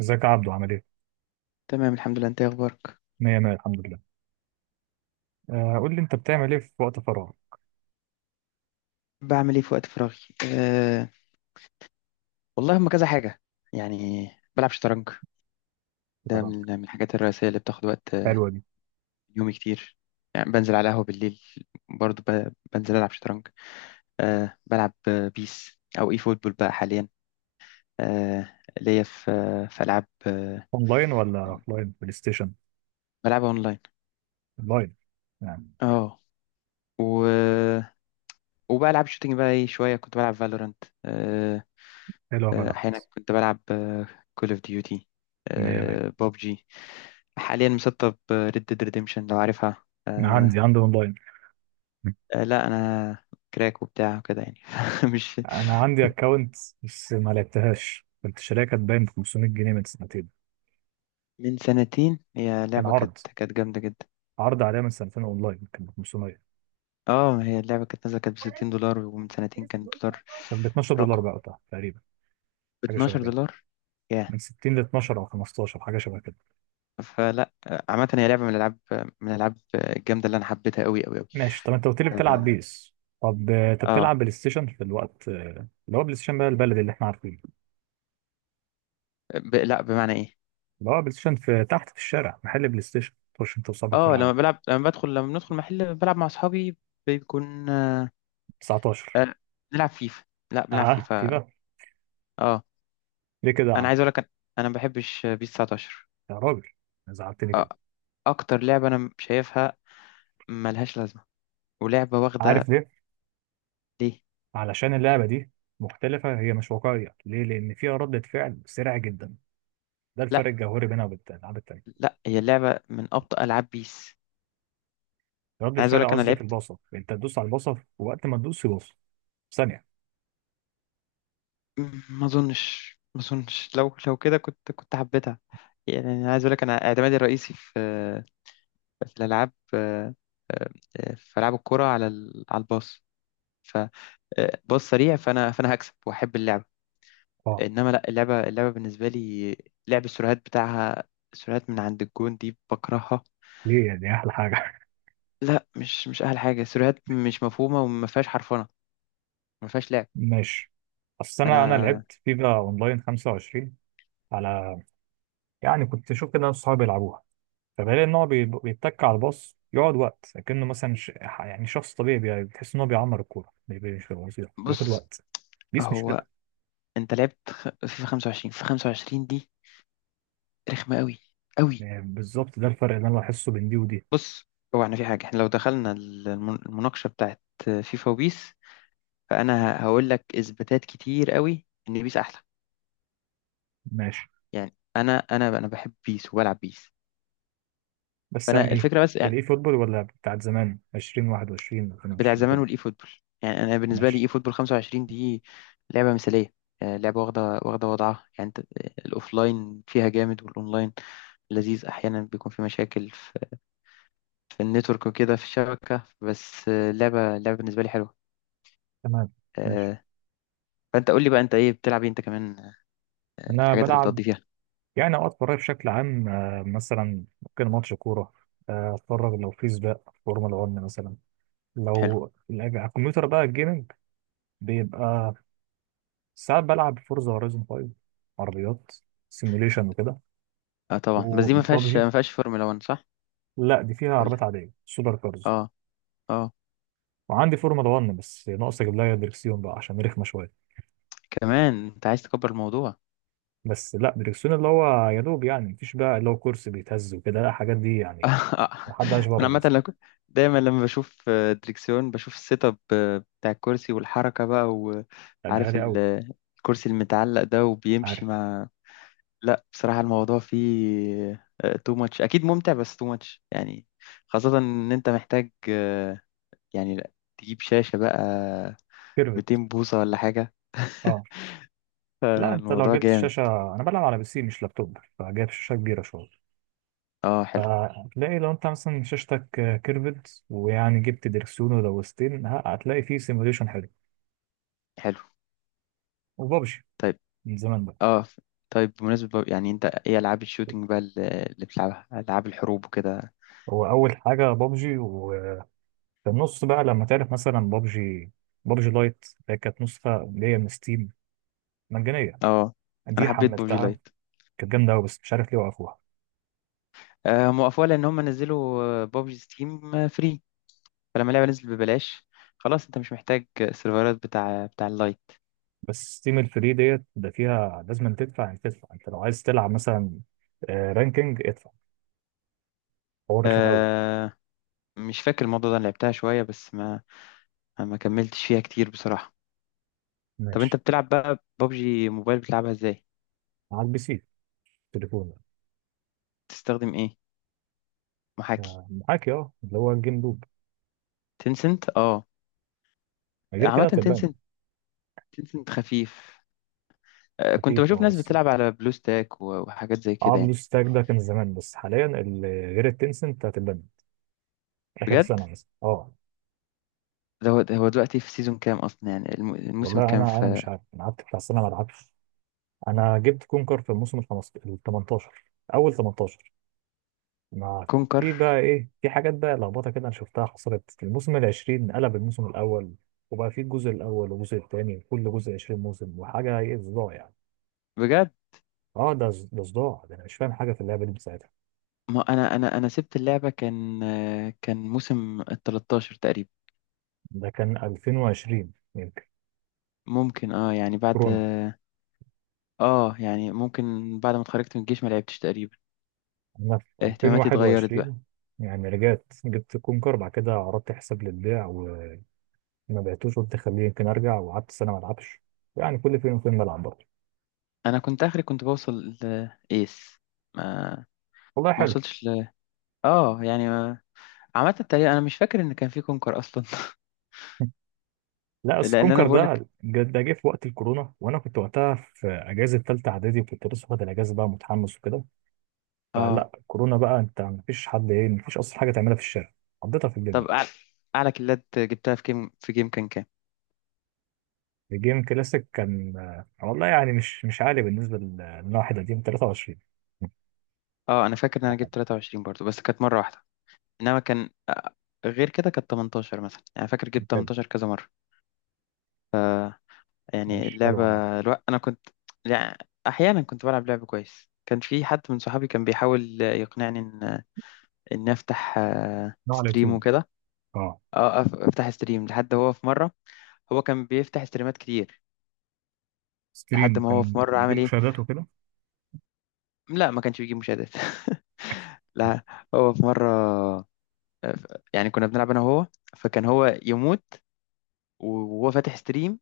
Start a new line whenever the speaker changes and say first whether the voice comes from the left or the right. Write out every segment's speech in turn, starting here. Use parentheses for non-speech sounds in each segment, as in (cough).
right: ازيك يا عبدو عامل ايه؟
left: تمام الحمد لله، انت ايه اخبارك؟
right: مية مية، الحمد لله. آه، قول لي، انت بتعمل ايه في وقت فراغ؟
left: بعمل ايه في وقت فراغي؟ أه والله هم كذا حاجه، يعني بلعب شطرنج. ده
right: طبعا.
left: من الحاجات الرئيسيه اللي بتاخد وقت.
right: حلوة دي.
left: يومي كتير، يعني بنزل على قهوه بالليل، برضو بنزل العب شطرنج. بلعب بيس او اي فوتبول بقى حاليا. ليا في العاب،
right: اونلاين ولا اوفلاين بلاي ستيشن؟
left: بلعبها اونلاين.
right: اونلاين. يعني.
left: اه، و... وبلعب شوتينج بقى، ايه شويه كنت بلعب فالورانت،
right: حلوة بلد.
left: احيانا كنت بلعب كول اوف ديوتي،
right: مية مية.
left: ببجي. حاليا مسطب ريد ديد ريديمشن لو عارفها
right: انا عندي
left: آه
right: عندي اونلاين.
left: لا انا كراك وبتاع كده يعني (laughs) مش...
right: انا عندي اكونت بس ما لعبتهاش، كنت شاريها، كانت باين ب 500 جنيه من سنتين.
left: من سنتين هي
right: كان
left: لعبة كانت
right: عرض،
left: كانت جامدة جدا.
right: عرض عليها من سنتين اونلاين كان ب 500.
left: اه، ما هي اللعبة كانت نازلة كانت ب $60، ومن سنتين كان الدولار...
right: كان ب 12 دولار
left: رقم،
right: بقى وقتها تقريبا.
left: ب
right: حاجة شبه
left: 12
right: كده.
left: دولار ياه.
right: من 60 ل 12 او 15، حاجة شبه كده.
left: فلا، عامة هي لعبة من الألعاب، من الألعاب الجامدة اللي أنا حبيتها أوي أوي أوي.
right: ماشي. طب انت قلت لي بتلعب
left: اه،
right: بيس؟ طب انت
left: آه،
right: بتلعب بلاي ستيشن في الوقت اللي هو بلاي ستيشن بقى البلدي اللي احنا عارفينه.
left: لا بمعنى إيه.
right: اللي هو بلاي ستيشن في تحت في الشارع، محل بلاي ستيشن تخش انت وصاحبك
left: اه
right: تلعبوا
left: لما بلعب، لما بدخل، لما بندخل محل بلعب مع أصحابي، بيكون...
right: 19.
left: آه، بنلعب فيفا، لا بنلعب
right: اه، في
left: فيفا.
right: بقى.
left: اه،
right: ليه كده يا
left: انا
right: عم؟
left: عايز اقول لك، أنا ما بحبش بيس 19.
right: يا راجل زعلتني
left: آه،
right: كده.
left: اكتر لعبه انا شايفها ملهاش لازمه، ولعبه
right: عارف
left: واخده.
right: ليه؟
left: ليه؟
right: علشان اللعبه دي مختلفه، هي مش واقعيه. ليه؟ لان فيها ردة فعل سريعه جدا. ده الفرق
left: لا
right: الجوهري بينها وبين الالعاب التانيه.
left: لا، هي اللعبه من ابطأ العاب بيس.
right: ردة
left: انا عايز اقول
right: فعل
left: لك انا
right: قصدي في
left: لعبت...
right: البصر، انت تدوس على البصر ووقت ما تدوس يبص. ثانيه.
left: ما اظنش لو كده كنت حبيتها. يعني انا عايز اقول لك انا اعتمادي الرئيسي في الالعاب، آه، في العاب الكوره على الباص، فباص سريع، فانا هكسب واحب اللعبه.
right: اه.
left: انما لا، اللعبه بالنسبه لي لعب السيرفرات بتاعها، سيرفرات من عند الجون دي بكرهها.
right: دي احلى حاجه.
left: لا مش احلى حاجه، سيرفرات مش مفهومه وما فيهاش حرفنه، ما فيهاش لعب.
right: ماشي. اصل انا
left: فانا...
right: لعبت فيفا اونلاين 25. على. يعني كنت اشوف كده ناس صحابي بيلعبوها، فبلاقي ان هو بيتك على الباص يقعد وقت، لكنه مثلا يعني شخص طبيعي بتحس ان هو بيعمر الكوره مش بيبقى بياخد
left: بص،
right: وقت. بيس مش
left: هو
right: كده.
left: انت لعبت فيفا 25، في 25 دي رخمه قوي قوي.
right: يعني بالظبط ده الفرق اللي انا بحسه بين دي ودي.
left: بص، هو احنا في حاجه، احنا لو دخلنا المناقشه بتاعت فيفا وبيس، فانا هقول لك اثباتات كتير قوي ان بيس احلى.
right: ماشي.
left: يعني انا بحب بيس وبلعب بيس.
right: بس يعني
left: فانا الفكره بس
right: ايه؟
left: يعني
right: الاي فوتبول ولا بتاعت زمان 20 21
left: بتاع
right: 22
left: زمان
right: كده؟
left: والاي فوتبول. يعني انا بالنسبه لي،
right: ماشي
left: اي فوتبول 25 دي لعبه مثاليه. لعبه واخده، واخده وضعها يعني. انت، الاوفلاين فيها جامد والاونلاين لذيذ. احيانا بيكون في مشاكل في النتورك وكده، في الشبكه. بس لعبه، لعبه بالنسبه لي حلوه.
right: تمام. ماشي.
left: آه، فانت قول لي بقى، انت ايه بتلعب؟ ايه انت كمان،
right: انا
left: الحاجات اللي
right: بلعب.
left: بتقضي فيها؟
right: يعني اوقات فراغي بشكل عام، مثلا ممكن ماتش كوره، اتفرج لو في سباق فورمولا 1 مثلا.
left: حلو.
right: لو على الكمبيوتر بقى الجيمنج، بيبقى ساعات بلعب فورزا هورايزون 5. عربيات سيميوليشن وكده.
left: اه طبعا، بس دي ما فيهاش
right: وبابجي.
left: ما فيهاش فورمولا 1 صح؟
right: لا، دي فيها
left: ولا.
right: عربيات عاديه سوبر كارز.
left: اه. اه.
right: وعندي فورمولا 1، بس ناقص اجيب لها دريكسيون بقى عشان رخمه شويه.
left: كمان انت عايز تكبر الموضوع؟
right: بس لا، دريكسيون اللي هو يا دوب، يعني مفيش بقى اللي هو كرسي بيتهز وكده، لا الحاجات دي يعني.
left: (laughs)
right: محدش
left: انا
right: بره
left: عامه لو
right: مثلا.
left: كنت- دايما لما بشوف دريكسيون بشوف السيت اب بتاع الكرسي والحركه بقى،
right: لا ده
left: وعارف
right: غالي قوي.
left: الكرسي المتعلق ده وبيمشي
right: عارف.
left: مع... لا بصراحه الموضوع فيه تو ماتش، اكيد ممتع بس تو ماتش يعني. خاصه ان انت محتاج آه، يعني لا، تجيب شاشه بقى
right: كيرفت.
left: 200 بوصه ولا حاجه.
right: اه.
left: (laughs)
right: لا انت لو
left: فالموضوع
right: جبت
left: جامد.
right: الشاشه، انا بلعب على PC مش لابتوب، فجايب شاشه كبيره شويه.
left: اه حلو.
right: فهتلاقي لو انت مثلا شاشتك كيرفد ويعني جبت دركسيون ولوستين، هتلاقي فيه سيموليشن حلو.
left: حلو.
right: وبابجي.
left: طيب.
right: من زمان بقى.
left: اه ف- طيب، بمناسبة بقى، يعني انت ايه العاب الشوتينج بقى اللي بتلعبها، العاب الحروب وكده؟
right: هو اول حاجه بابجي، وفي النص بقى لما تعرف مثلا بابجي، بابجي لايت اللي كانت نسخه اللي هي من ستيم مجانيه،
left: اه انا
right: دي
left: حبيت ببجي
right: حملتها.
left: لايت.
right: كانت جامده قوي بس مش عارف ليه وقفوها.
left: آه، هم وقفوها لان هم نزلوا ببجي ستيم فري، فلما اللعبه نزلت ببلاش خلاص انت مش محتاج السيرفرات بتاع اللايت.
right: بس ستيم الفري ديت ده فيها لازم تدفع، يعني تدفع انت لو عايز تلعب مثلا رانكينج، ادفع. هو رخم قوي.
left: آه، مش فاكر الموضوع ده، انا لعبتها شويه بس ما كملتش فيها كتير بصراحه. طب انت
right: ماشي.
left: بتلعب بقى ببجي موبايل، بتلعبها ازاي؟
right: معاك PC؟ تليفون.
left: تستخدم ايه؟ محاكي؟
right: معاك، اه، اللي هو الجيم لوب.
left: تنسنت، اه.
right: غير
left: عامه
right: كده هتبان.
left: تنسنت، تنسنت خفيف. كنت
right: خفيف،
left: بشوف
right: اه،
left: ناس
right: بس.
left: بتلعب على بلو ستاك وحاجات زي
right: اه،
left: كده يعني.
right: بلوس تاج ده كان زمان، بس حاليا غير التنسنت هتبان. اخر
left: بجد؟
right: سنه مثلا، اه.
left: ده هو دلوقتي في سيزون كام اصلا، يعني الموسم
right: والله
left: الكام
right: انا
left: في
right: مش عارف، انا قعدت بتاع سنه ما العبش. انا جبت كونكر في الموسم ال 15، ال 18. اول 18. ما.
left: كونكر؟
right: في بقى ايه، في حاجات بقى لخبطه كده انا شفتها حصلت في الموسم ال 20، قلب الموسم الاول. وبقى في الجزء الاول والجزء الثاني، وكل جزء 20 موسم وحاجه، ايه صداع يعني.
left: بجد؟
right: اه، ده ده صداع، ده انا مش فاهم حاجه في اللعبه دي بساعتها.
left: ما انا سبت اللعبه، كان موسم ال 13 تقريبا.
right: ده كان 2020 يمكن.
left: ممكن، اه يعني بعد...
right: كورونا.
left: اه يعني ممكن، بعد ما اتخرجت من الجيش ما لعبتش تقريبا،
right: انا في
left: اهتماماتي اتغيرت بقى.
right: 2021. يعني رجعت جبت كونكر، بعد كده عرضت حساب للبيع وما بعتوش، قلت خليه يمكن ارجع، وقعدت سنه ما العبش. يعني كل فين وفين بلعب برضه.
left: انا كنت اخري كنت بوصل لايس، ما
right: والله
left: ما
right: حلو.
left: وصلتش ل... اه يعني ما... عامه تقريبا انا مش فاكر ان كان في كونكر اصلا.
right: (laughs) لا
left: (laughs)
right: أصل
left: لان انا
right: كونكر
left: بقول لك.
right: ده ده جه في وقت الكورونا، وانا كنت وقتها في اجازه ثالثه اعدادي، وكنت لسه واخد الاجازه بقى متحمس وكده.
left: اه،
right: فلا الكورونا بقى، انت مفيش حد، ايه، مفيش اصلا حاجه تعملها في الشارع، قضيتها في البيت
left: طب
right: بقى.
left: اعلى كيلات جبتها في جيم، كان كام؟
right: الجيم كلاسيك كان، والله يعني مش عالي بالنسبة لنا. واحد قديم 23
left: اه، انا فاكر ان
right: على
left: انا
right: حاجة.
left: جبت 23 برضو، بس كانت مره واحده. انما كان آه، غير كده كانت 18 مثلا، يعني فاكر جبت
right: كان.
left: 18 كذا مره. يعني
right: ماشي حلو
left: اللعبه...
right: والله.
left: انا كنت يعني احيانا كنت بلعب لعب كويس، كان في حد من صحابي كان بيحاول يقنعني ان افتح
right: نوع على
left: ستريم
right: اليوتيوب.
left: وكده.
right: اه.
left: افتح ستريم لحد هو في مره... هو كان بيفتح ستريمات كتير، لحد
right: ستريم
left: ما هو في
right: كان
left: مره
right: بيجيب
left: عمل ايه.
right: مشاهدات وكده.
left: لا، ما كانش بيجيب مشاهدات. (laughs) لا. هو في مره آه، ف- يعني كنا بنلعب انا وهو، فكان هو يموت وهو فاتح ستريم،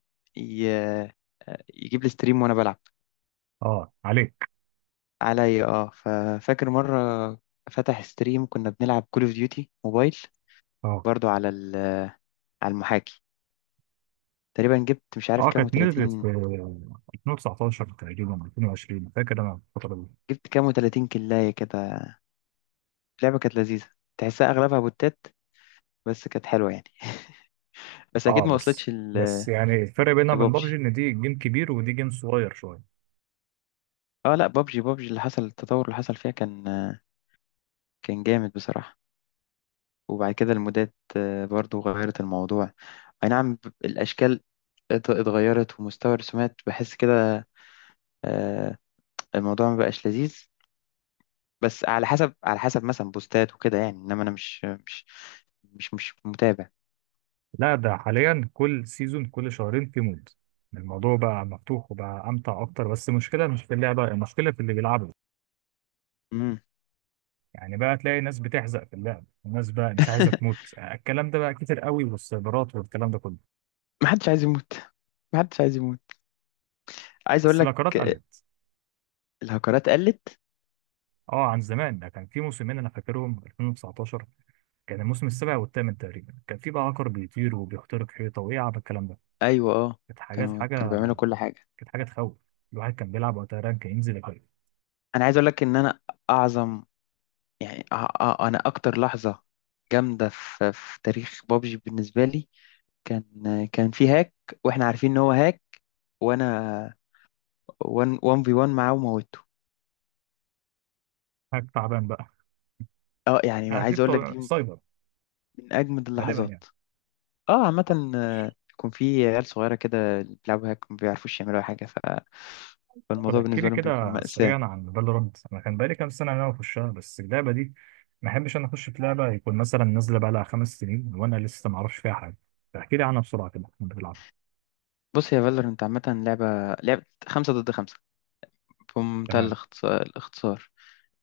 left: يجيب لي ستريم وانا بلعب.
right: اه، عليك.
left: عليا، اه. ففاكر مره فتح ستريم كنا بنلعب كول اوف ديوتي موبايل،
right: اه.
left: برضو على المحاكي. تقريبا جبت مش عارف
right: اه،
left: كام
right: كانت نزلت في
left: و30
right: 2019 تقريبا 2020، فاكر انا الفترة دي.
left: جبت كام و30 كلايه كده. اللعبه كانت لذيذه، تحسها اغلبها بوتات بس كانت حلوه يعني. بس اكيد
right: اه،
left: ما
right: بس
left: وصلتش
right: بس يعني الفرق بينها وبين بابجي
left: لبابجي.
right: ان دي جيم كبير ودي جيم صغير شوية.
left: اه لا، بابجي اللي حصل التطور اللي حصل فيها كان جامد بصراحه. وبعد كده المودات برضو غيرت الموضوع. اي نعم، الاشكال اتغيرت ومستوى الرسومات بحس كده آه، الموضوع ما بقاش لذيذ. بس على حسب، على حسب مثلا بوستات وكده يعني. انما انا مش متابع.
right: لا ده حاليا كل سيزون كل شهرين في مود، الموضوع بقى مفتوح وبقى امتع اكتر. بس المشكله مش في اللعبه، المشكله في اللي بيلعبوا.
left: امم
right: يعني بقى تلاقي ناس بتحزق في اللعب، وناس بقى مش عايزه تموت،
left: (laughs)
right: الكلام ده بقى كتير قوي، والسيرفرات والكلام ده كله.
left: ما حدش عايز يموت، ما حدش عايز يموت. عايز اقول
right: بس
left: لك
right: الاكارات
left: آه،
right: قلت.
left: الهكرات قلت.
right: اه عن زمان، ده كان في موسمين انا فاكرهم 2019، كان الموسم السابع والثامن تقريبا، كان في بقى عقر بيطير وبيخترق حيطه وايه، عب الكلام ده.
left: ايوه، اه.
right: كانت حاجات
left: كانوا
right: حاجه.
left: بيعملوا كل حاجه.
right: كانت حاجه تخوف. الواحد كان بيلعب وقتها رانك ينزل يقل.
left: انا عايز اقول لك ان انا اعظم، يعني انا اكتر لحظه جامده في تاريخ بابجي بالنسبه لي، كان كان في هاك، واحنا عارفين ان هو هاك، وانا 1 في 1 معاه وموته.
right: حاجه تعبان بقى.
left: اه
right: (laughs)
left: يعني
right: هتلاقي
left: عايز اقول لك،
right: بتوع
left: دي
right: سايبر
left: من أجمد
right: غالبا
left: اللحظات.
right: يعني.
left: اه عامة، يكون في عيال صغيرة كده اللي بيلعبوا هاك ما بيعرفوش يعملوا أي حاجة ف...
right: طب
left: فالموضوع
right: احكي لي
left: بالنسبة لهم بيكون
right: كده
left: مأساة.
right: سريعا عن فالورانت. انا كان بقالي كام سنه إن انا اخشها بس اللعبه دي، ما احبش انا اخش في لعبه يكون مثلا نازله بقى لها 5 سنين وانا لسه ما اعرفش فيها حاجه. فاحكي لي عنها بسرعه كده، كنت بتلعب.
left: بص يا فالورنت، عامة لعبة، لعبة خمسة ضد خمسة بمنتهى
right: تمام.
left: الاختصار.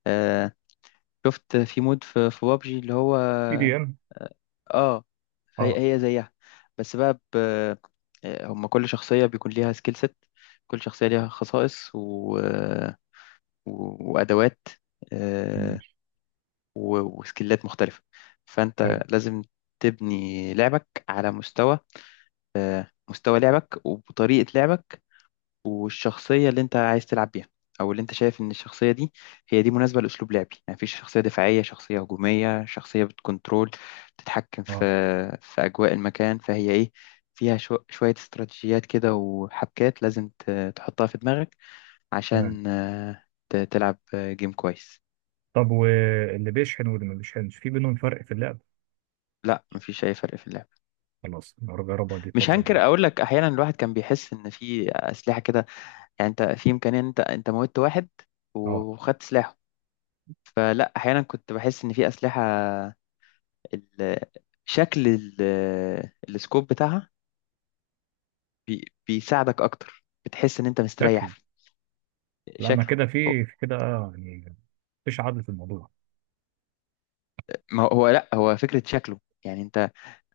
left: آه، شفت في مود في بابجي اللي هو،
right: بي دي
left: اه،
right: ام
left: آه،
right: اه.
left: هي هي زيها. بس بقى ب... آه، هما كل شخصية بيكون ليها سكيل set. كل شخصية ليها خصائص وأدوات، آه،
right: مش
left: وسكيلات مختلفة. فأنت
right: حارب.
left: لازم تبني لعبك على مستوى لعبك، وبطريقة لعبك، والشخصية اللي أنت عايز تلعب بيها، أو اللي أنت شايف إن الشخصية دي هي دي مناسبة لأسلوب لعبي. يعني مفيش شخصية دفاعية، شخصية هجومية، شخصية بتكنترول، بتتحكم
right: اه
left: في أجواء المكان. فهي إيه، فيها شوية استراتيجيات كده وحبكات لازم تحطها في دماغك
right: تمام.
left: عشان تلعب جيم كويس.
right: طب واللي بيشحن واللي ما بيشحنش، في بينهم فرق في اللعب؟
left: لا، مفيش أي فرق في اللعب.
right: خلاص نجربها دي
left: مش
right: الفتره
left: هنكر،
right: الجايه.
left: اقول لك احيانا الواحد كان بيحس ان في اسلحه كده، يعني انت في امكانيه ان انت موتت واحد
right: اه.
left: وخدت سلاحه. فلا، احيانا كنت بحس ان في اسلحه، ال- شكل ال- السكوب بتاعها بيساعدك اكتر، بتحس ان انت مستريح
right: شكل.
left: في
right: لا ما
left: شكله.
right: كده،
left: هو-
right: في كده، يعني. مفيش عدل في الموضوع.
left: ما هو هو، لا، هو فكره شكله، يعني انت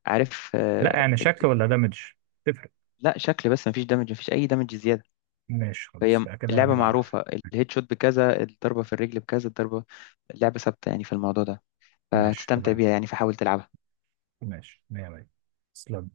left: عارف
right: لا
left: آه،
right: يعني شكل
left: ال-
right: ولا دامج؟ تفرق.
left: لا شكل بس، مفيش دمج، مفيش اي دمج زياده.
right: ماشي خلاص،
left: فهي
right: كده كده
left: اللعبه
right: نلعب.
left: معروفه، الهيد شوت بكذا، الضربه في الرجل بكذا الضربه. لعبه ثابته يعني في الموضوع ده،
right: ماشي
left: فهتستمتع
right: تمام.
left: بيها يعني، فحاول تلعبها.
right: ماشي مية مية. تسلم.